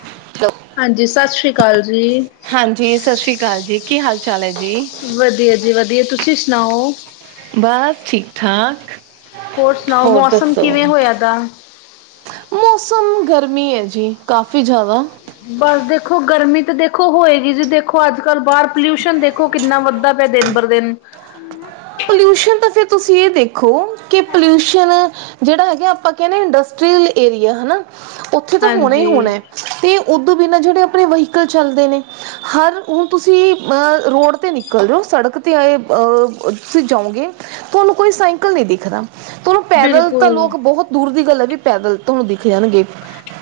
Hello. ਹਾਂਜੀ ਸਤਿ ਸ੍ਰੀ ਅਕਾਲ ਜੀ ਹਾਂਜੀ ਸਾਸ ਸ੍ਰੀ ਕਾਲ ਜੀ ਕੀ ਹਾਲ-ਚਾਲ ਐ ਜੀ? ਵਧੀਆ ਜੀ ਵਧੀਆ ਤੁਸੀ ਸੁਣਾਓ। ਬਸ ਠੀਕ-ਠਾਕ। ਹੋਰ ਸੁਣਾਓ ਮੌਸਮ ਕਿਵੇਂ ਹੋਯਾ ਦਾ। ਮੌਸਮ ਗਰਮੀ ਐ ਜੀ ਕਾਫੀ ਜਾਦਾ ਬਸ ਦੇਖੋ ਗਰਮੀ ਤਾਂ ਦੇਖੋ ਹੋਏਗੀ ਜੀ ਦੇਖੋ ਅੱਜ-ਕੱਲ ਬਾਰ ਪੋਲਿਊਸ਼ਨ ਦੇਖੋ ਦੇਖੋ ਕਿੰਨਾ ਵੱਧਦਾ ਪਿਆ ਦਿਨ ਪਰ ਦਿਨ ਪੋਲਿਊਸ਼ਨ ਤਾਂ ਫੇਰ ਤੁਸੀਂ ਏ ਦੇਖੋ ਕਿ ਪੋਲਿਊਸ਼ਨ ਜਿਹੜਾ ਹੈਗਾ ਆਪਾਂ ਕਹਿੰਦੇ ਇੰਡਸਟਰੀਅਲ ਏਰੀਆ ਹਨਾ ਉੱਥੇ ਤਾਂ ਹੋਣਾ ਹੀ ਹਾਂਜੀ ਹੋਣਾ ਏ। ਤੇ ਉਦੋਂ ਬਿਨਾਂ ਜਿਹੜੇ ਆਪਣੇ ਵਹੀਕਲ ਚੱਲਦੇ ਨੇ। ਹਰ ਹੁਣ ਤੁਸੀਂ ਅਹ ਰੋਡ ਤੇ ਨਿਕਲ ਜਾਓ ਸੜਕ ਤੇ ਆਏ ਅ ਤੁਸੀਂ ਜਾਂਓਗੇ ਤੁਹਾਨੂੰ ਕੋਈ ਸਾਈਕਲ ਨਹੀਂ ਦਿਖਦਾ। ਤੁਹਾਨੂੰ ਪੈਦਲ ਤਾਂ ਬਿਲਕੁਲ ਲੋਕ ਬਹੋਤ ਦੂਰ ਦੀ ਗੱਲ ਹੈ ਵੀ ਪੈਦਲ ਤੁਹਾਨੂੰ ਦਿਖ ਜਾਣਗੇ।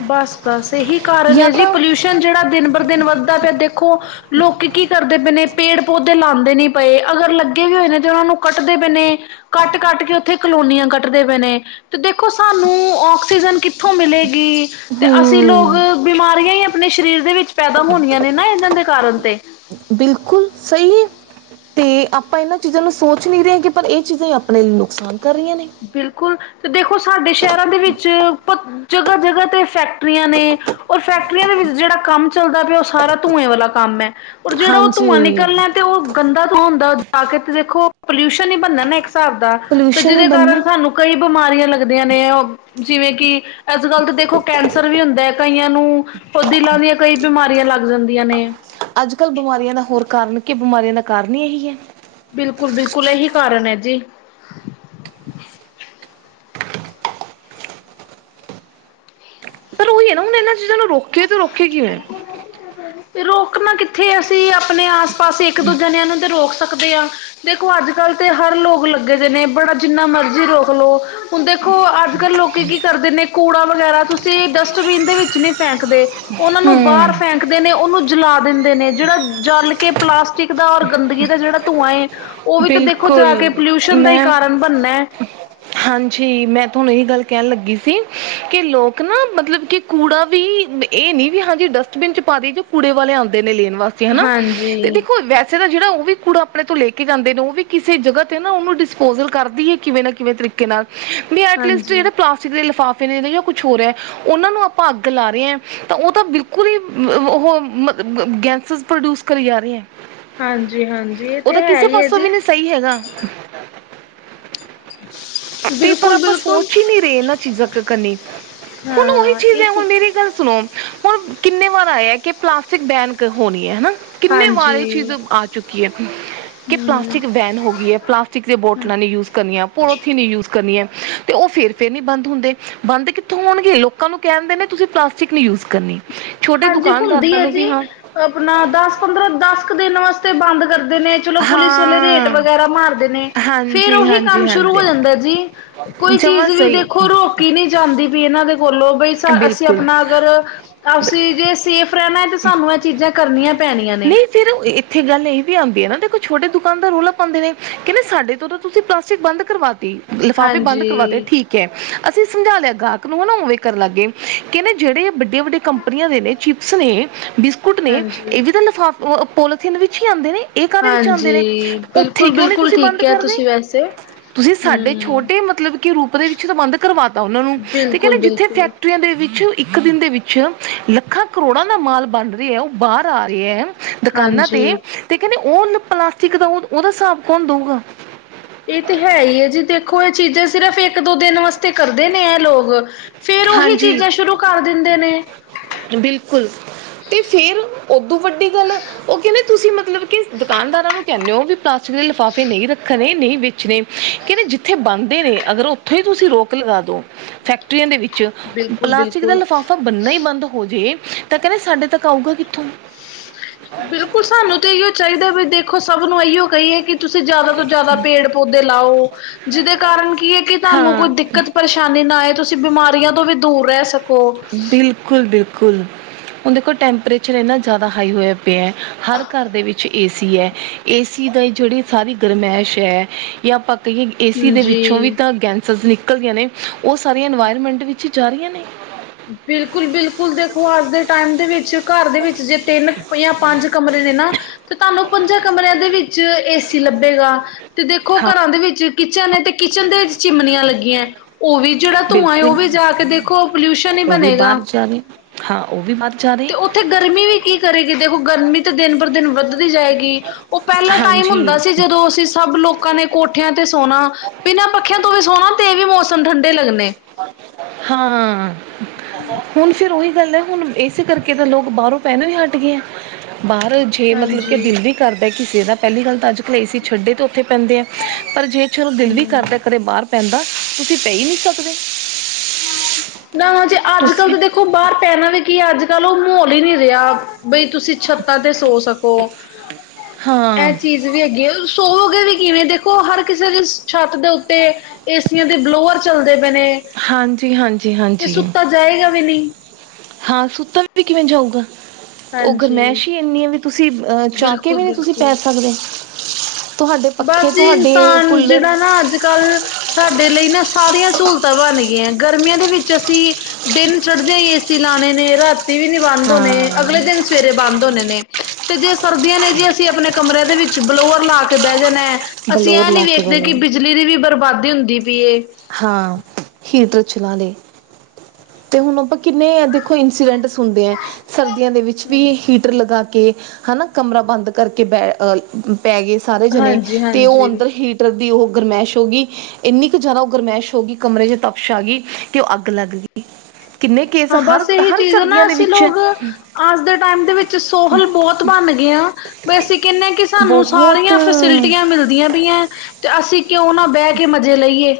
ਬਸ-ਬਸ ਇਹੀ ਕਾਰਨ ਹੈ ਜਾਂ ਜੀ ਤਾਂ ਪੋਲਿਊਸ਼ਨ ਜਿਹੜਾ ਦਿਨ ਬਰ ਦਿਨ ਵੱਧਦਾ ਪਿਆ ਦੇਖ- ਖੋ ਲੋਕੀ ਕੀ ਕਰਦੇ ਪਏ ਨੇ। ਪੇੜ- ਪੌਦੇ ਲਾਉਂਦੇ ਨੀ ਪਏ, ਅਗਰ ਲੱਗੇ ਵੀ ਹੋਏ ਨੇ ਤੇ ਉਹਨਾਂ ਨੂੰ ਕੱਟਦੇ ਪਏ ਨੇ। ਕੱਟ-ਕੱਟ ਕੇ ਉੱਥੇ ਕਲੋਨੀਆਂ ਕੱਟਦੇ ਪਏ ਨੇ। ਤੇ ਦੇਖੋ ਸਾਨੂੰ ਆਕਸੀਜਨ ਕਿੱਥੋਂ ਮਿਲੇਗੀ? ਤੇ ਅਸੀਂ ਲੋਕ ਹੂੰ ਬਿਮਾਰੀਆਂ ਹੀ ਆਪਣੇ ਸਰੀਰ ਦੇ ਵਿੱਚ ਪੈਦਾ ਹੋਣੀਆਂ ਨੇ ਨਾ ਇਹਨਾਂ ਦੇ ਕਾਰਨ ਤੇ। ਬਿਲਕੁਲ ਸਹੀ ਹੈ। ਤੇ ਆਪਾਂ ਇਹਨਾਂ ਚੀਜ਼ਾਂ ਨੂੰ ਸੋਚ ਨਹੀ ਰਹੇਗੇ ਪਰ ਇਹ ਚੀਜ਼ਾਂ ਹੀ ਆਪਣੇ ਲਈ ਨੁਕਸਾਨ ਕਰ ਰਹੀਆਂ ਨੇ। ਬਿਲਕੁਲ ਤੇ ਦੇਖੋ ਸਾਡੇ ਸ਼ਹਿਰਾਂ ਦੇ ਵਿੱਚ, ਜਗਾ-ਜਗਾ ਤੇ ਫੈਕਟਰੀਆਂ ਨੇ। ਔਰ ਫੈਕਟਰੀਆਂ ਦੇ ਵਿੱਚ ਜਿਹੜਾ ਕੰਮ ਚੱਲਦਾ ਪਿਆ। ਉਹ ਸਾਰਾ ਧੂੰਏ ਵਾਲਾ ਕੰਮ ਹੈ। ਔਰ ਜਿਹੜਾ ਉਹ ਹਾਂਜੀ ਧੂੰਆਂ ਨਿਕਲਣਾ। ਤੇ ਉਹ ਗੰਦਾ ਤੋਂ ਹੁੰਦਾ ਜਾ ਕੇ ਤੇ ਦੇਖੋ ਪੋਲਿਊਸ਼ਨ ਹੀ ਬਣਦਾ ਨਾ ਇੱਕ ਹਿਸਾਬ ਦਾ। ਤੇ ਪੋਲਿਊਸ਼ਨ ਹੀ ਜਿਹਦੇ ਬਣਨਾ ਕਾਰਨ ਏ। ਸਾਨੂੰ ਕਈ ਬਿਮਾਰੀਆਂ ਲੱਗਦੀਆਂ ਨੇ ਓ ਜਿਵੇਂ ਕਿ ਅੱਜ ਕੱਲ ਤਾਂ ਦੇਖੋ ਕੈਂਸਰ ਵੀ ਹੁੰਦਾ ਹੈ ਕਈਆਂ ਨੂੰ। ਉਹ ਦਿਲਾਂ ਦੀਆਂ ਕਈ ਬਿਮਾਰੀਆਂ ਲੱਗ ਜਾਂਦੀਆਂ ਨੇ। ਅੱਜ ਕੱਲ ਬਿਮਾਰੀਆਂ ਦਾ ਹੋਰ ਕਾਰਨ ਕੀ ਬਿਮਾਰੀਆਂ ਦਾ ਕਾਰਨ ਹੀ ਇਹੀ ਹੈ। ਬਿਲਕੁਲ-ਬਿਲਕੁਲ ਇਹੀ ਕਾਰਨ ਹੈ ਜੀ। ਓਹੀ ਹੈ ਨਾ ਹੁਣ ਇਹਨਾਂ ਚੀਜ਼ਾਂ ਨੂੰ ਰੋਕੇੇ ਤੇ ਰੋਕੇ ਕਿਵੇਂ? ਤੇ ਰੋਕਣਾ ਕਿੱਥੇ ਅਸੀਂ ਆਪਣੇ ਆਸ ਪਾਸ ਇੱਕ- ਦੋ ਜਣਿਆਂ ਨੂੰ ਤੇ ਰੋਕ ਸਕਦੇ ਹਾਂ। ਦੇਖੋ ਅੱਜ ਕੱਲ ਤੇ ਹਰ ਲੋਕ ਲੱਗੇ ਦੇ ਨੇ ਬੜਾ ਜਿੰਨਾ ਮਰਜ਼ੀ ਰੋਕ ਲਓ। ਹੁਣ ਦੇਖੋ ਅੱਜ ਕੱਲ ਲੋਕੀ ਕੀ ਕਰਦੇ ਨੇ ਕੂੜਾ ਵਗੈਰਾ ਤੁਸੀਂ ਡਸਟ ਬੀਨ ਦੇ ਵਿੱਚ ਨਹੀਂ ਫੇਕਦੇ। ਉਹਨਾਂ ਨੂੰ ਬਾਹਰ ਹਮ ਫੈਕ ਦੇ ਨੇ ਉਹਨੂੰ ਜਲਾ ਦਿੰਦੇ ਨੇ ਜਿਹੜਾ ਜਲ ਕੇ ਪਲਾਸਟਿਕ ਦਾ ਔਰ ਗੰਦਗੀ ਦਾ ਜਿਹੜਾ ਧੂੰਆਂ ਏ ਉਹ ਵੀ ਤਾਂ ਦੇਖੋ ਜਾ ਕੇ ਬਿਲਕੁਲ ਪੋਲਿਊਸ਼ਨ ਦਾ ਹੀ ਮੈਂ ਕਾਰਨ ਬਣਨਾ ਐ। ਹਾਂਜੀ ਮੈਂ ਤੁਹਾਨੂੰ ਇ ਗੱਲ ਕਹਿਣ ਲੱਗੀ ਸੀ, ਕਿ ਲੋਕ ਨਾ ਮਤਲਬ ਕਿ ਕੂੜਾ ਵੀ ਇਹ ਨੀ ਵੀ ਹਾਂਜੀ ਡਸਟਬਿਨ ਚ ਪਾ ਦੇ ਜੋ ਕੂੜੇ ਵਾਲੇ ਆਉਂਦੇ ਨੇ ਲੈਣ ਵਾਸ- ਤੇ ਹਨਾ ਤੇ ਹਾਂਜੀ, ਦੇਖੋ ਵੈਸੇ ਤਾਂ ਜਿਹੜਾ ਉਹ ਵੀ ਕੁੂੜਾ ਆਪਣੇ ਤੋਂ ਲੈ ਕੇ ਜਾਂਦੇ ਨੇ ਉਹ ਵੀ ਕਿਸੇ ਜਗਾ ਤੇ ਨਾ ਉਹਨੂੰ ਡਿਸਪੋਜਲ ਕਰਦੀ ਹੈ ਕਿਵੇਂ ਨਾ ਕਿਵੇਂ ਤਰੀਕੇ ਨਾਲ। ਹਾਂਜੀ, ਐਟਲੀਸਟਿਹੜੇ ਪਲਾਸਟਿਕ ਦੇ ਲਿਫਾਫੇ ਨੇ ਜਾਂ ਕੁਝ ਹੋਰ ਏ? ਉਹਨਾਂ ਨੂੰ ਆਪਾਂ ਅੱਗ ਲਾ ਰਹੇ ਤਾਂ ਉਹ ਤਾਂ ਬਿਲਕੁਲ ਹੀ ਉਹ ਗੈਸਸ ਪ੍ਰਦੂਸ- ਕਰੀ ਜਾ ਰਹੀ ਏ। ਹਾਂਜੀ- ਹਾਂਜੀ। ਤੇ ਹੈ ਕਿਸੇ ਹੀ ਹੈ ਪਾਸੋਂ ਵੀ ਜੀ। ਨਹੀਂ ਸਹੀ ਹੈਗਾ। ਤੇ ਪਰ ਬਿਲਕੁਲ, ਆਪਾਂ ਬਿਲਕੁਲ ਸੋਚ ਹੀ ਨਹੀ ਰਹੇ ਇਹਨਾਂ ਚੀਜ਼ਾਂ ਕ ਕਾਨੀ। ਹੁਣ ਉਹੀ ਹਾਂ ਚੀਜ਼ ਇਹ ਏ, ਤੇ ਹੁਣ ਮੇਰੀ ਗੱਲ ਸੁਣੋ? ਹੁਣ ਕਿੰਨੇ ਵਾਰ ਆਏ ਏ ਕਿ ਪਲਾਸਟਿਕ ਬੈਨ ਕਰ ਹੋਣੀ ਹੈ ਹਨਾ। ਕਿੰਨੇ ਵਾਰ ਇਹ ਚੀਜ਼ ਹਾਂਜੀ ਆ ਚੁੱਕੀ ਹੈ, ਕਿ ਹੂੰ ਪਲਾਸਟਿਕ ਵੈਨ ਹੋ ਗਈ ਹੈ ਪਲਾਸਟ ਸਟਿਕ ਦੀਆਂ ਬੋਟਲਾਂ ਨਹੀਂ ਯੂਜ ਕਰਨੀਆਂ, ਪੋਲੋਥੀਨ ਨਹੀਂ ਯੂਜ ਕਰਨੀਆਂ ਤੇ ਉਹ ਫੇਰ- ਫੇਰ ਨਹੀਂ ਬੰਦ ਹੁੰਦੈ। ਬੰਦ ਕਿੱਥੋਂ ਹੋਣਗੇ? ਲੋਕਾਂ ਨੂੰ ਕਹਿਣ ਦੇ ਨੇ ਤੁਸੀਂ ਪਲਾਸਟਿਕ ਨੀ ਯੂਜ ਕਰਨੀ। ਛੋਟੇ ਹਾਂਜੀ ਹੁੰਦੀ ਦੁਕਾਨਦਾਰਾਂ ਏ ਨੂੰ ਜੀ, ਵੀ ਹਾਂ ਆਪਣਾ ਦਸ ਪੰਦਰਾਂ ਦਸ ਕੁ ਦਿਨ ਵਾਸਤੇ ਕਰਦੇ ਨੇ। ਚਲੋ ਪੁਲਿਸ ਵਾਲੇ ਰੇਟ ਹਾਂ ਵਗੈਰਾ ਮਾਰਦੇ ਨੇ, ਫੇਰ ਹਾਂਜੀ ਉਹੀ ਹਾਂਜੀ ਕੰਮ ਸ਼ੁਰੂ ਹੋ ਹਾਂਜੀ ਜਾਂਦਾ ਜੀ। ਕੋਈ ਚੀਜ਼ ਜਮਾਂ ਵੀ ਸਹੀ ਦੇਖੋ ਰੋ ਕੀ ਨਹੀ ਜਾਂਦੀ ਵੀ, ਇਹਨਾਂ ਦੇ ਕੋਲੋਂ ਬਈ ਅਸੀਂ ਬਿਲਕੁਲ ਆਪਣਾ ਅਗਰ ਤੁਸੀਂ ਜੇ ਸੇਫ ਰਹਿਣਾ ਏ ਤੇ ਸਾਨੂੰ ਇਹ ਚੀਜ਼ਾਂ ਕਰਨੀਆ ਪੈਣੀਆ ਨੇ। ਨਹੀਂ ਫਿਰ ਇੱਥੇ ਗੱਲ ਇਹ ਵੀ ਆਦੀ ਏ ਨਾ ਦੇਖੋ ਛੋਟੇ ਦੁਕਾਨਦਾਰ ਰੌਲਾ ਪਾਦੇ ਨੇ ਕਹਿੰਦੇ ਸਾਡੇ ਤੋਂ ਤੁਸੀ ਪਲਾਸਟਿਕ ਬੰਦ ਕਰਵਾਤੀ ਲਿਫਾਫੇ ਬੰਦ ਕਰਵਾਤੇ ਹਾਂਜੀ ਠੀਕ ਏ, ਅਸੀਂ ਸਮਝਾ ਲਿਆ ਗਾਹਕ ਨੂੰ ਹਨਾ ਵੇ ਵੀ ਕਰਨ ਲਾਗੇ ਕਹਿੰਦੇ ਜਿਹੜੇ ਵੱਡੀਆਂ-ਵੱਡੀਆਂ ਕੰਪਨੀਆ ਦੇ ਨੇ ਚਿਪਸ ਨੇ ਬ ਕੁੁੱਟ ਨੇ ਹਾਂਜੀ ਇਹ ਵੀ ਤਾਂ ਲਿਫਾਫ ਪੋਲੀਥੀਨ ਵਿੱਚ ਹੀ ਆਦੇ ਨੇ। ਇਹ ਕਾਹਦੇ ਵਿੱਚ ਆਦੇ ਨੇ ਹਾਂਜੀ ਉੱਥੇ ਬਿਲਕੁਲ ਕਿਉਂ ਨੀ ਬਿਲਕੁਲ ਤੁਸੀਂ ਬੰਦ ਠੀਕ ਹੈ ਕਰਦੇ। ਤੁਸੀਂ ਵੈਸੇ ਤੁਸੀਂ ਸਾਡੇ ਹੂੰ ਛੋਟੇ ਮਤਲਬ ਕਿ ਰੂਪ ਦੇ ਵਿੱਚ ਬੰਦ ਕਰਵਾ ਤਾਂ ਉਹਨਾ ਨੂੰ ਤੇ ਕਹਿੰਦੇ ਬਿਲਕੁਲ ਜਿੱਥੇ ਬਿਲਕੁਲ ਫੈਕ ਫੈਕਟਰੀਆਂ ਦੇ ਵਿੱਚ ਇੱਕ ਦਿਨ ਦੇ ਵਿੱਚ ਲੱਖਾਂ ਕਰੋੜਾਂ ਦਾ ਮਾਲ ਬਣ ਰਿਹਾ ਏ, ਉਹ ਬਾਹਰ ਆ ਰਿਹਾ ਐ। ਦੁਕਾਨਾਂ ਤੇ, ਹਾਂਜੀ ਤੇ ਕਹਿੰਦੇ ਪਲਾਸਟਿਕ ਉਹ ਉਹਦਾ ਹਿਸਾਬ ਕੌਣ ਦਊਗਾ? ਇਹ ਤੇ ਹੈ ਹੀ ਹੈ ਜੀ ਦੇਖੋ ਇਹ ਚੀਜ਼ਾਂ ਸਿਰਫ ਇੱਕ ਦੋ ਦਿਨ ਵਾਸਤੇ ਤੇ ਕਰਦੇ ਇਹ ਲੋਕ, ਫੇਰ ਉਹੀ ਹਾਂਜੀ ਚੀਜ਼ਾਂ ਸ਼ੁਰੂ ਕਰ ਦਿੰਦੇ ਨੇ। ਬਿਲਕੁਲ, ਤੇ ਫੇਰ ਉਦੋਂ ਵੱਡੀ ਗੱਲ ਉਹ ਕਹਿੰਦੇ ਤੁਸੀਂ ਮਤਲਬ ਕਿ ਦੁਕਾਨਦਾਰਾਂ ਨੂੰ ਕਹਿਨੇ ਹੋ ਵੀ, ਪਲਾਸਟਿਕ ਦੇ ਲਿਫਾਫੇ ਨਹੀਂ ਰੱਖਣੇ, ਨਹੀਂ ਵੇਚਣੇ। ਕਹਿੰਦੇ ਜਿੱਥੇ ਬਣਦੇ ਨੇ ਅਗਰ ਉੱਥੇ ਹੀ ਤੁਸੀਂ ਰੋਕ ਲਗਾ ਦੋ ਫੈਕਟਰੀਆਂ ਦੇ ਵਿੱਚ, ਬਿਲਕੁਲ ਪਲਾਸਟਿਕ ਦਾ ਬਿਲਕੁਲ ਲਿਫਾਫਾ ਬੰਨਣਾ ਹੀ ਬੰਦ ਹੋ ਜੇ ਤਾਂ ਕਹਿੰਦੇ ਸਾਡੇ ਤੱਕ ਆਊਗਾ ਕਿੱਥੋਂ? ਬਿਲਕੁਲ ਸਾਨੂੰ ਤਾਂ ਇਉ ਚਾਹੀਦਾ ਵੀ ਦੇਖੋ ਸਭ ਨੂੰ ਇਹੀਓ ਕਹੀਏ ਕਿ, ਤੁਸੀ ਜ਼ਿਆਦਾ ਤੋਂ ਜ਼ਿਆਦਾ ਪੇੜ-ਪੌਦੇ ਲਾਓ, ਜਿਹਦੇ ਕਾਰਨ ਕੀ ਹੈ ਕਿ ਤੁਹਾਨੂੰ ਕੋਈ ਹਾਂ ਦਿ ਦਿੱਕਤ ਪਰੇਸ਼ਾਨੀ ਨਾ ਆਏ, ਤੁਸੀ ਬਿਮਾਰੀਆਂ ਤੋਂ ਵੀ ਦੂਰ ਰਹਿ ਸਕ ਬਿਲਕੁਲ-ਬਿਲਕੁਲ। ਹੁਣ ਦੇਖੋ, ਟੈਂਪਰੇਚਰ ਇੰਨਾ ਜ਼ਿਆਦਾ ਹਾਈ ਹੋਇਆ ਪਿਆ ਹਰ ਘਰ ਦੇ ਵਿੱਚ ਏ ਸੀ ਐ। ਏ ਸੀ ਦਾ ਜਿਹੜੀ ਸਾਰੀ ਗਰਮੈਸ਼ ਹੈ ਜਾ ਆ ਕਈਏ ਏ ਸੀ ਦੇ ਵਿੱਚੋਂ ਵੀ ਜੀ ਤਾਂ ਗੈਂਸਸ ਨਿਕਲਦੀਆ ਨੇ, ਉਹ ਸਾਰੀਆਂ ਇਨਵਾਇਰਮੈਂਟ ਵਿੱਚ ਜਾ ਰਹੀਆ ਨੇ। ਬਿਲਕੁਲ-ਬਿਲਕੁਲ ਦੇਖੋ ਅੱਜ ਦੇ ਟਾਈਮ ਦੇ ਵਿੱਚ ਘਰ ਦੇ ਵਿੱਚ ਜੇ ਤਿੰਨ ਜਾ ਪੰਜ ਕਮਰੇ ਨੇ ਨਾ। ਤੇ ਤੁਹਾਨੂੰ, ਪੰਜਾਂ ਕਮਰਿਆਂ ਦੇ ਵਿੱਚ ਏਸੀ ਲੱਭੇਗਾ ਤੇ ਦੇਖੋ ਹਾਂ ਘਰਾਂ ਦੇ ਵਿੱਚ ਕਿਚਨ ਤੇ ਕਿਚਨ ਦੇ ਚਿਮਨੀਆਂ ਲੱਗੀਆ, ਉਹ ਵੀ ਜਿਹੜਾ ਧੂੰਆਂ ਉਹ ਬਿਲਕੁਲ ਵੀ ਜਾ ਕੇ ਦੇਖੋ, ਪੋਲਿਊਸ਼ਨ ਹੀ ਉਹ ਵੀ ਬਣੇਗਾ ਬਾਹਰ ਜਾ ਰਿਆ, ਹਾਂ ਉਹ ਵੀ ਬਾਹਰ ਜਾ ਰਹੇ। ਤੇ ਗਰਮੀ ਵੀ ਕੀ ਕਰੇਗੀ ਦੇਖੋ ਗਰਮੀ ਤਾਂ ਦਿਨ ਪਰ ਦਿਨ ਵੱਧ ਦੀ ਜਾਏਗੀ ਉਹ ਪਹਿਲਾ ਟਾਈਮ ਹਾਂਜੀ ਹੁੰਦਾ ਸੀ, ਜਦੋਂ ਅਸੀਂ ਸਭ ਲੋਕਾਂ ਨੇ ਕੋਠਿਆਂ ਤੇ ਸੋਣਾ। ਬਿਨਾਂ ਪੱਖਿਆਂ ਤੋਂ ਵੀ ਸੋਹਣਾ ਤੇ ਵੀ ਮੌਸਮ ਠੰਡੇ ਲੱਗਣੇ। ਹਾਂ, ਹੁਣ ਫਿਰ ਉਹੀ ਗੱਲ ਹੈ ਹੁਣ ਏ ਸੀ ਕਰਕੇ, ਕਿ ਤਾਂ ਲੋਕ ਬਾਹਰੋ ਪਹਿਨ ਵੀ ਹੱਟ ਗਏ ਆ, ਬਾਹਰ ਜੇ ਮਤਲਬ ਕਿ ਹਾਂਜੀ ਬਿਲਡਿੰਗ ਕਰਦਾ ਕਿਸੇ ਦਾ ਪਹਿਲੀ ਗੱਲ ਤਾਂ ਅੱਜ-ਕੱਲ ਏ ਸੀ ਛੱਡੇ ਤੋਂ ਉੱਥੇ ਪੈਂਦੇ ਆ ਪਰ ਜੇ ਚਲੋ ਦਿਲ ਵੀ ਹੂੰ ਕਰਦਾ ਕਦੇ ਬਾਹਰ ਪੈਂਣ ਦਾ ਤੁਸੀਂ ਪੈ ਹੀ ਨਹੀਂ ਸਕਦੇ। ਨਾ ਜੇ ਅੱਜ ਕੱਲ ਤੁਸੀਂ, ਤਾਂ ਦੇਖੋ ਬਾਹਰ ਪੈਣਾ ਵੀ ਕੀ ਅੱਜ-ਕੱਲ ਉਹ ਮਾਹੌਲ ਹੀ ਨਹੀ ਰਿਹਾ। ਬਈ ਤੁਸੀਂ ਛੱਤਾਂ ਤੇ ਸੋ ਸਕੋ, ਹਾਂ ਇਹ ਚੀਜ਼ ਵੀ ਹੈਗੇ ਸੋਵੇਗੇ ਵੀ ਕਿਵੇਂ ਦੇਖੋ ਹਰ ਕਿਸੇ ਦੀ ਛੱਤ ਦੇ ਉੱਤੇ ਏਸੀਆਂ ਦੇ ਬਲੋਅਰ ਚੱਲਦੇ ਪਏ ਨੇ। ਹਾਂਜੀ-ਹਾਂਜ ਤੇ ਸੁੱਤਾ ਜਾਏਗਾ ਵੀ ਨਈਂ ਹਾਂ ਸੁੱਤਾ ਵੀ ਕਿਵੇਂ ਜਾਊਗਾ, ਓ ਹਾਂਜੀ ਗਰਮੈਸ਼ ਈ ਏਨੀ ਆ ਵੀ ਤੁਸੀਂ ਅਹ ਚਾਕੇ ਬਿਲਕੁਲ ਵੀ ਨੀ ਤੁਸੀਂ ਪੈ ਬਿਲਕੁਲ ਸਕਦੇ। ਤੁਹਾਡੇ ਬਸ ਪੱਖੇ ਜੀ ਤੁਹਾਡੇ ਇਨਸਾਨ ਕੂਲਰ ਜੇੜਾ ਨਾ ਅੱਜ-ਕੱਲ ਸਾਡੇ ਲਈ ਨਾ ਸਾਰੀਆਂ ਸਹੂਲਤਾਂ ਬਨ ਗਈਆਂ ਗਰਮੀਆਂ ਦੇ ਵਿੱਚ ਅਸੀਂ ਦਿਨ ਚੜਦੇ ਈ ਏਸੀ ਲਾਨੇ ਨੇ ਰਾਤੀ ਵੀ ਨੀ ਬੰਦ ਹੋਨੇ ਹਾਂ ਅਗਲੇ ਦਿਨ ਸਵੇਰੇ ਬੰਦ ਹੋਨੇ ਨੇ, ਤੇ ਜੇ ਸਰਦੀਆਂ ਨੇ ਜੀ ਅਸੀਂ ਆਪਨੇ ਕਮਰੇ ਦੇ ਵਿੱਚ ਬਲੋਅਰ ਲਾ ਕੇ ਬੈ ਜਾਨਾ, ਅਸੀਂ ਬਲੋਰ ਐ ਨੀ ਲਾ ਵੇਖਦੇ ਕੇ ਬਲੋ ਬਿਜਲੀ ਦੀ ਵੀ ਬਰਬਾਦੀ ਹੁੰਦੀ ਪਈ ਏ। ਹਾਂ, ਹੀਟਰ ਚਲਾ ਲੇ। ਤੇ ਹੁਨ ਆਪਾਂ ਕਿੰਨੇ ਦੇਖੋ ਇੰਸੀਡੈਂਟਸ ਸੁਨਦੇ ਆ ਸਰਦੀਆਂ ਦੇ ਵਿੱਚ ਵਿੱਚ ਵੀ ਹਾਂਜੀ ਹੀਟਰ ਲਗਾ ਕੇ ਹਨਾ ਕਮਰਾ ਬੰਦ ਕਰਕੇ ਬੈ ਅ ਅ ਪੈ ਗਏ ਸਾਰੇ ਜਨੇ ਹਾਂਜੀ ਤੇ ਓ ਹਾਂਜੀ ਅੰਦਰ ਹੀਟਰ ਦੀ ਓ ਗਰਮੈਸ਼ ਹੋ ਗਈ, ਇੰਨੀ ਕੁ ਜਾਦਾ ਗਰਮੈਸ਼ ਹੋ ਗਈ ਕਮਰੇ ਚ ਤਪਸ਼ ਆਗੀ ਤੇ ਓ ਅੱਗ ਲੱਗ ਗਈ। ਕਿੰਨੇ ਕੇਸ ਹਾਂ ਹਰ ਬਸ ਏਹੀ ਹਰ ਚੀਜ਼ ਐ ਨਾ ਸਰਦੀਆਂ ਦੇ ਅਸੀਂ ਵਿੱਚ ਹੈ। ਲੋਕ, ਅੱਜ ਦੇ ਟਾਈਮ ਦੇ ਵਿੱਚ ਸੋਹਲ ਬਹੋਤ ਬਨ ਗਏ ਆਂ। ਵੈਸੇ ਕੈਨੇ ਆਂ ਕੇ ਸਾਨੂੰ ਸਾਰੀਆਂ ਬਹੁਤ ਫਸੀਲਟੀਆਂ ਮਿਲਦੀਆਂ ਪਈਆਂ। ਤੇ ਅਸੀਂ ਕਿਓਂ ਨਾ ਬੈ ਕੇ ਮਜ਼ੇ ਲਈਏ।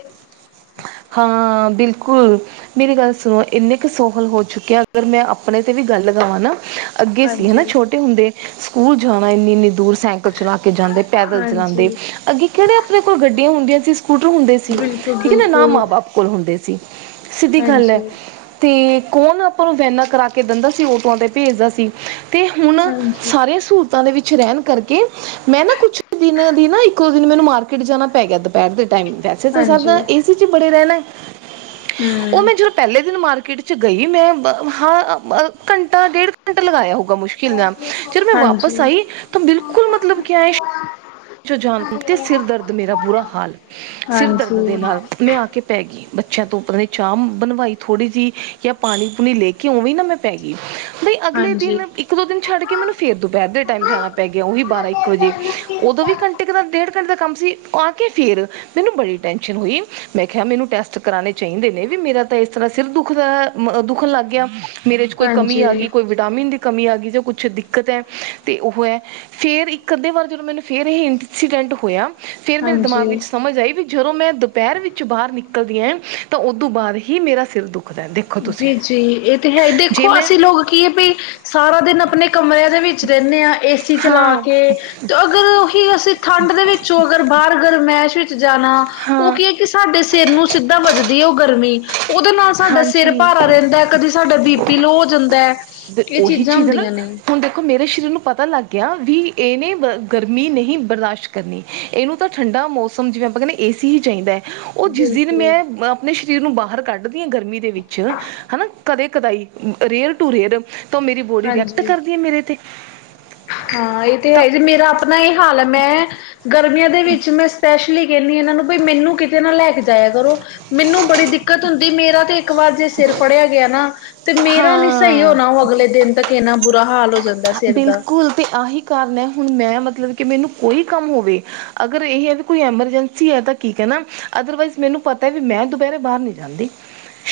ਹਾਂ ਬਿਲਕੁਲ ਮੇਰੀ ਗੱਲ ਸੁਨੋ ਇੰਨੇ ਕੁ ਸੋਹਲ ਹੋ ਚੁੱਕੇ ਆਂ ਅਗਰ ਮੈਂ ਆਪਨੇ ਤੇ ਵੀ ਗੱਲ ਲਗਾਵਾਂ ਨਾ ਅੱਗੇ ਸੀ ਹਨਾ ਹਾਂਜੀ ਛੋਟੇ ਹੁੰਦੇ ਸਕੂਲ ਜਾਨਾ ਏਨੀ-ਏਨੀ ਦੂਰ ਸਾਈਕਲ ਚਲਾ ਕੇ ਜਾਂਦੇ। ਪੈਦਲ ਚਲਾਂਦੇ ਹਾਂਜੀ ਅੱਗੇ ਕੇੜੇ ਆਪਨੇ ਕੋਲ ਗੱਡੀਆਂ ਹੁੰਦੀਆਂ ਸੀ ਸਕੂਟਰ ਹੁੰਦੇ ਸੀ। ਬਿਲਕੁਲ ਠੀਕ ਐ ਨਾ-ਨਾ ਬਿਲਕੁਲ ਮਾਂ ਬਾਪ ਕੋਲ ਹੁੰਦੇ ਸੀ, ਸਿੱਧੀ ਗੱਲ ਐ। ਹਾਂਜੀ ਤੇ ਕੌਨ ਆਪਾਂ ਨੂੰ ਵੈਨਾਂ ਕਰਾ ਕੇ ਦਿੰਦਾ ਸੀ ਆਟੋਆਂ ਤੇ ਭੇਜਦਾ ਸੀ। ਤੇ ਹੁਨ ਹਾਂਜੀ ਸਾਰੀਆਂ ਸਹੂਲਤਾਂ ਦੇ ਵਿੱਚ ਰੈਨ ਕਰਕੇ ਮੈਂ ਨਾ ਕੁਛ ਦਿਨਾਂ ਦੀ ਨਾ ਇੱਕੋ ਦਿਨ ਮੈਨੂੰ ਮਾਰਕੀਟ ਜਾਨਾ ਪੈ ਗਿਆ ਦੁਪੈਰ ਦੇ ਟੈਮ ਵੈ ਜੇ ਥੋਨੂੰ ਸਰਦਾ ਹਾਂਜੀ ਏਸੀ ਚੀ ਬੜੇ ਰੈਨਾ, ਓ ਹਮ ਮੈਂ ਜ ਪੈਲੇ ਦਿਨ ਮਾਰਕੀਟ ਚ ਗਈ ਮੈਂ ਹਾਂ ਘੰਟਾ ਡੇਢ ਘੰਟਾ ਲਗਾਏਆ ਹੋਊਗਾ ਮੁਸ਼ ਕਿਲ ਨਾਲ ਜਦ ਮੈਂ ਵਾਪਸ ਹਾਂਜੀ ਆਈ ਤਾਂ ਬਿਲਕੁਲ ਮਤਲਬ ਕਿਆ ਏ ਜਾਨ ਤੇ ਸਿਰ ਦਰਦ ਮੇਰਾ ਬੁਰਾ ਹਾਲ, ਸਿਰ ਦਰਦ ਦੇ ਹਾਂਜੀ ਨਾਲ ਮੈਂ ਆ ਕੇ ਪੈ ਗੀ। ਬੱਚੇਆਂ ਤੋਂ ਉੱਪਰ ਦੀ ਚਾ ਬਨਵਾਈ ਥੋੜੀ ਜੀ ਜਾਂ ਪਾਨੀ-ਪੂਨੀ ਲੈ ਕੇ ਉਵੇਂ ਮੈਂ ਪੈ ਗੀ। ਬਈ ਅਗਲੇ ਹਾਂਜੀ ਦਿਨ ਇੱਕ ਦੋ ਦਿਨ ਛੱਡ ਕੇ ਮੈਨੂੰ ਫੇਰ ਦੁਪੈਰ ਦੇ ਟੈਮ ਜਾਨਾ ਪੈ ਗਿਆ ਓਹੀ ਬਾਰਾਂ ਇੱਕ ਵਜੇ ਓਵੀ ਘੰਟੇ ਕ ਡੇਢ ਘੰਟੇ ਦਾ ਕੰਮ ਸੀ ਆ ਕੇ ਫੇਰ ਮੈਨੂੰ ਬੜੀ ਟੈਂਨਸ਼ਨ ਹੋਈ। ਮੈਂ ਕਿਆ ਮੈਨੂੰ ਟੈਸਟ ਕਰਾਨੇ ਚਾਈਦੇ ਨੇ ਵੀ ਮੇਰਾ ਤਾਂ ਇਸ ਤਰ੍ਹਾਂ ਸਿਰ ਦੁੱਖਨ ਦਾ ਦੁੱਖਨ ਲਾਗੇਆ। ਮੇਰੇ ਚ ਕੋਈ ਕਮੀ ਆਗੀ ਹਾਂਜੀ ਕੋਈ ਵਿ ਵਿਟਾਮਿਨ ਦੀ ਕਮੀ ਆਗੀ ਜਾਂ ਕੁਛ ਦਿੱਕਤ ਐ ਤੇ ਓਹੋ ਐ ਫੇਰ ਇੱਕ ਅੱਧੇ ਵਾਰ ਜਦੋਂ ਮੈਨੂੰ ਫੇਰ ਏਹੇ ਇੰਸੀਡੈਂਟ ਹੋਇਆ ਫੇਰ ਮੇਰੇ ਦਮਾਗ ਵਿੱਚ ਹਾਂਜੀ ਸਮਝ ਆਈ ਵੀ ਜਦੋਂ ਮੈਂ ਦੁਪੈਰ ਵਿੱਚ ਬਾਰ ਨਿਕਲਦੀ ਐਂ ਤਾਂ ਉਦੂੰ ਬਾਦ ਹੀ ਮੇਰਾ ਸਿਰ ਦੁਖਦਾ ਤੇ। ਜੀ-ਜੀ ਏ ਤੇ ਹੈ ਦੇਖੋ ਅਸੀਂ ਲੋਕ ਕੀ ਐ ਬਈ ਸਾਰਾ ਦਿਨ ਆਪਨੇ ਕਮਰਿਆਂ ਦੇ ਵਿੱਚ ਰੈਂਨੇ ਆਂ ਏਸੀ ਚਲਾ ਹਾਂ ਕੇ ਤੇ ਅਗਰ ਓਹੀ ਅਸੀਂ ਠੰਡ ਦੇ ਵਿੱਚੋਂ ਅਗਰ ਬਾਰ ਗਰਮੈਸ਼ ਵਿੱਚ ਜਾਨਾ ਓ ਹਾਂ ਕੀ ਕੀ ਸਾਡੇ ਸਿਰ ਨੂੰ ਸਿੱਧਾ ਵਜਦੀ ਐ ਓ ਗਰਮੀ, ਓਦੇ ਨਾਲ ਸਾਡਾ ਹਾਂਜੀ ਖਾ ਰੈਂਦਾ ਕਦੀ ਸਾਡਾ ਬੀ ਪੀ ਲੋਅ ਹੋ ਜਾਂਦਾ। ਫਿਰ ਇਹ ਓਹੀ ਚੀਜ਼ਾਂ ਚੀਜ਼ ਐ ਨਾ ਹੁੰਦੀਆਂ ਨੇ ਹੁਨ ਦੇ ਦੇਖੋ ਮੇਰੇ ਸਰੀਰ ਨੂੰ ਪਤਾ ਲਾਗੇਆ ਵੀ ਏਨੇ ਗਰਮੀ ਨਹੀਂ ਬਰਦਾਸ਼ਤ ਕਰਨੀ। ਏਨੂੰ ਤਾਂ ਠੰਡਾ ਮੌਸਮ ਜਿਵੇਂ ਆਪਾਂ ਕੈਨੇ ਆਂ ਏਸੀ ਹੀ ਚਾਈਂਦਾ ਓ ਜਿਸ ਦਿਨ ਬਿਲਕੁਲ ਮੈਂ ਆਪਣੇ ਸਰੀਰ ਨੂੰ ਬਾਹਰ ਕੱਢਦੀ ਆ ਗਰਮੀ ਦੇ ਵਿੱਚ ਹਨਾ ਕਦੇ-ਕਦੇ ਰੇਅਰ-ਟੂ-ਰੇਅਰ ਤਾਂ ਮੇਰੀ ਬੋਡੀ ਰਿਐਕਟ ਹਾਂਜੀ ਕਰਦੀਏ ਮੇਰੇ ਤੇ। ਹਾਂ ਇਹ ਤੇ ਤਾਂ ਹੈ ਜੇ ਮੇਰਾ ਆਪਣਾ ਇਹ ਹਾਲ ਹੈ ਮੈਂ ਗਰਮੀਆਂ ਦੇ ਵਿੱਚ ਮੈਂ ਸ਼ੈਸ ਕਹਿੰਦੀ ਇਹਨਾਂ ਨੂੰ ਵੀ ਮੈਨੂੰ ਕਿਤੇ ਨਾ ਲੈ ਕੇ ਜਾਇਆ ਕਰੋ। ਮੈਨੂੰ ਬੜੀ ਦਿੱਕਤ ਹੁੰਦੀ ਮੇਰਾ ਤੇ ਇੱਕ ਵਾਰ ਜੇ ਸਿਰ ਫੜਿਆ ਗਿਆ ਨਾ ਤੇ ਮੇਰਾ ਨੀ ਸਹੀ ਹਾਂ ਹੋਣਾ ਉਹ ਅਗਲੇ ਦਿਨ ਤੱਕ ਇੰਨਾ ਬੁਰਾ ਹਾਲ ਹੋ ਜਾਂਦਾ। ਸਿਰ ਦਾ ਬਿਲਕੁਲ ਤੇ ਆਹੀ ਕਾਰਨ ਹੈ ਹੁਣ ਮੈਂ ਮਤਲਬ ਕਿ ਮੈਨੂੰ ਕੋਈ ਕੰਮ ਹੋਵੇ ਅਗਰ ਇਹ ਹੈ ਵੀ ਕੋਈ ਐਮਰਜੈਂਸੀ ਹੈ ਤਾਂ ਕੀ ਕਹਿਣਾ ਅਦਰਵਾਈਜ਼ ਮੈਨੂੰ ਪਤਾ ਵੀ ਮੈਂ ਦੁਪਹਿਰੇ ਬਾਹਰ ਨੀ ਜਾਂਦੀ।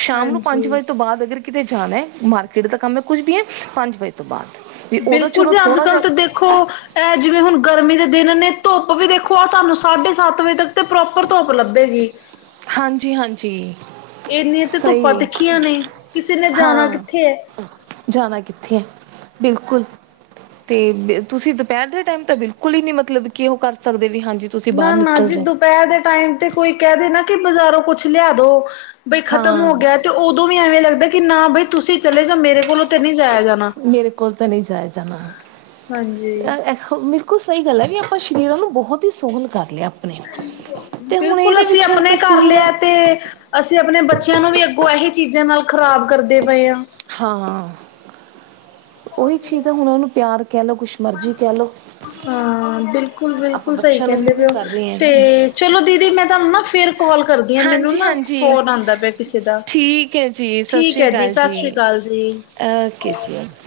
ਸ਼ਾਮ ਨੂੰ ਪੰਜ ਹਾਂਜੀ ਵਜੇ ਤੋਂ ਬਾਅਦ ਅਗਰ ਕਿਤੇ ਜਾਣਾ ਮਾਰਕੀਟ ਦਾ ਕੰਮ ਹੈ ਕੁਝ ਵੀ ਹੈ ਪੰਜ ਵਜੇ ਤੋਂ ਬਾਅਦ ਵੀ ਉਦੋਂ ਬਿਲਕੁਲ ਚਲੋ ਜੀ ਅੱਜ ਥੋੜ੍ਹਾ ਕੱਲ ਜਿਹਾ ਤਾਂ ਦੇਖ ਦੇਖੋ ਇਹ ਜਿਵੇਂ ਹੁਣ ਗਰਮੀ ਦੇ ਦਿਨ ਨੇ ਧੁੱਪ ਵੀ ਦੇਖੋ, ਆਹ ਤੁਹਾਨੂੰ ਸਾਢੇ ਸੱਤ ਵਜੇ ਤੱਕ ਤੇ ਪ੍ਰੋਪਰ ਧੁੱਪ ਲੱਭੇਗੀ। ਹਾਂਜੀ-ਹਾਂਜੀ। ਇੰਨੀਆਂ ਤੇ ਧੁੱਪਾਂ ਸਹੀ ਤਿੱਖੀਆਂ ਨੇ ਕਿਸੇ ਨੇ ਜਾਣਾ ਹਾਂ। ਕਿੱਥੇ ਹੈ ਜਾਣਾ ਕਿੱਥੇ ਹੈ ਬਿਲਕੁਲ ਤੇ ਤੁਸੀਂ ਦੁਪਹਿਰ ਦੇ ਟਾਈਮ ਤਾਂ ਬਿਲਕੁਲ ਹੀ ਨੀ ਮਤਲਬ ਕਿ ਉਹ ਕਰ ਸਕਦੇ ਵੀ ਹਾਂਜੀ। ਤੁਸੀਂ ਬਾਹਰ ਨਾ-ਨਾ ਨਿਕਲ ਜੀ ਜਾਓ ਦੁਪਹਿਰ ਟਾਈਮ ਤੇ ਕੋਈ ਕਹਿ ਦੇ ਨਾ ਕਿ ਬਾਜ਼ਾਰੋਂ ਕੁਛ ਲਿਆ ਦੋ ਬਈ ਖਤਮ ਹੋ ਹਾਂ ਗਿਆ ਤੇ ਉਦੋਂ ਵੀ ਐਵੇਂ ਲੱਗਦਾ ਕਿ ਨਾ ਬਈ ਤੁਸੀਂ ਚਲੇ ਜਾ ਮੇਰੇ ਕੋਲੋਂ ਤੇ ਨਹੀ ਜਾਇਆ ਜਾਣਾ। ਮੇਰੇ ਕੋਲ ਤਾਂ ਨਹੀਂ ਜਾਏ ਜਾਣਾ। ਹਾਂਜੀ, ਬਿਲਕੁਲ ਸਹੀ ਗੱਲ ਹੈ ਵੀ ਆਪਾਂ ਸਰੀਰਾਂ ਨੂੰ ਬਹੁਤ ਹੀ ਸੋਹਲ ਕਰ ਲਿਆ ਆਪਾਂ ਬਿਲਕੁਲ ਅਸੀਂ ਆਪਣੇ ਕਰ ਕਸੂਰ ਲਿਆ ਤੇ ਤੇ ਆਪਣੇ ਬੱਚਿਆਂ ਨੂੰ ਵੀ ਅੱਗੋਂ ਇਹੀ ਚੀਜ਼ਾਂ ਨਾਲ ਖ਼ਰਾਬ ਪਏ ਹਾਂ। ਹਾਂ ਉਹੀ ਚੀਜ਼ ਦਾ ਹੁਣ ਉਹਨ ਨੂੰ ਪਿਆਰ ਕਹਿ ਲਓ ਕੁਛ ਮਰਜ਼ੀ ਕਹਿ ਲਓ ਹਾਂ ਆਪਾਂ ਬਿਲਕੁਲ-ਬਿਲਕੁਲ ਸਹੀ ਬੱਚਿਆਂ ਨੂੰ ਵੀ ਕਹਿੰਦੇ ਉਹੀ ਪਓ ਕਰ ਰਹੇ ਤੇ ਹਾਂ ਚਲੋ ਦੀਦੀ ਮੈਂ ਤਾਂ ਨਾ ਫਿਰ ਕਾਲ ਕਰਦੀ ਹ, ਮੈਨੂੰ ਹਾਂਜੀ ਨਾ ਹਾਂਜੀ ਫੋਨ ਪਿਆ ਕਿਸੇ ਦਾ ਠੀਕ ਹੈ ਜੀ ਸਤਿ ਠੀਕ ਸ਼੍ਰੀ ਹੈ ਜੀ ਅਕਾਲ ਸਤਿ ਸ੍ਰੀ ਅਕਾਲ ਜੀ। ਓਕੇ ਜੀ, ਓਕੇ।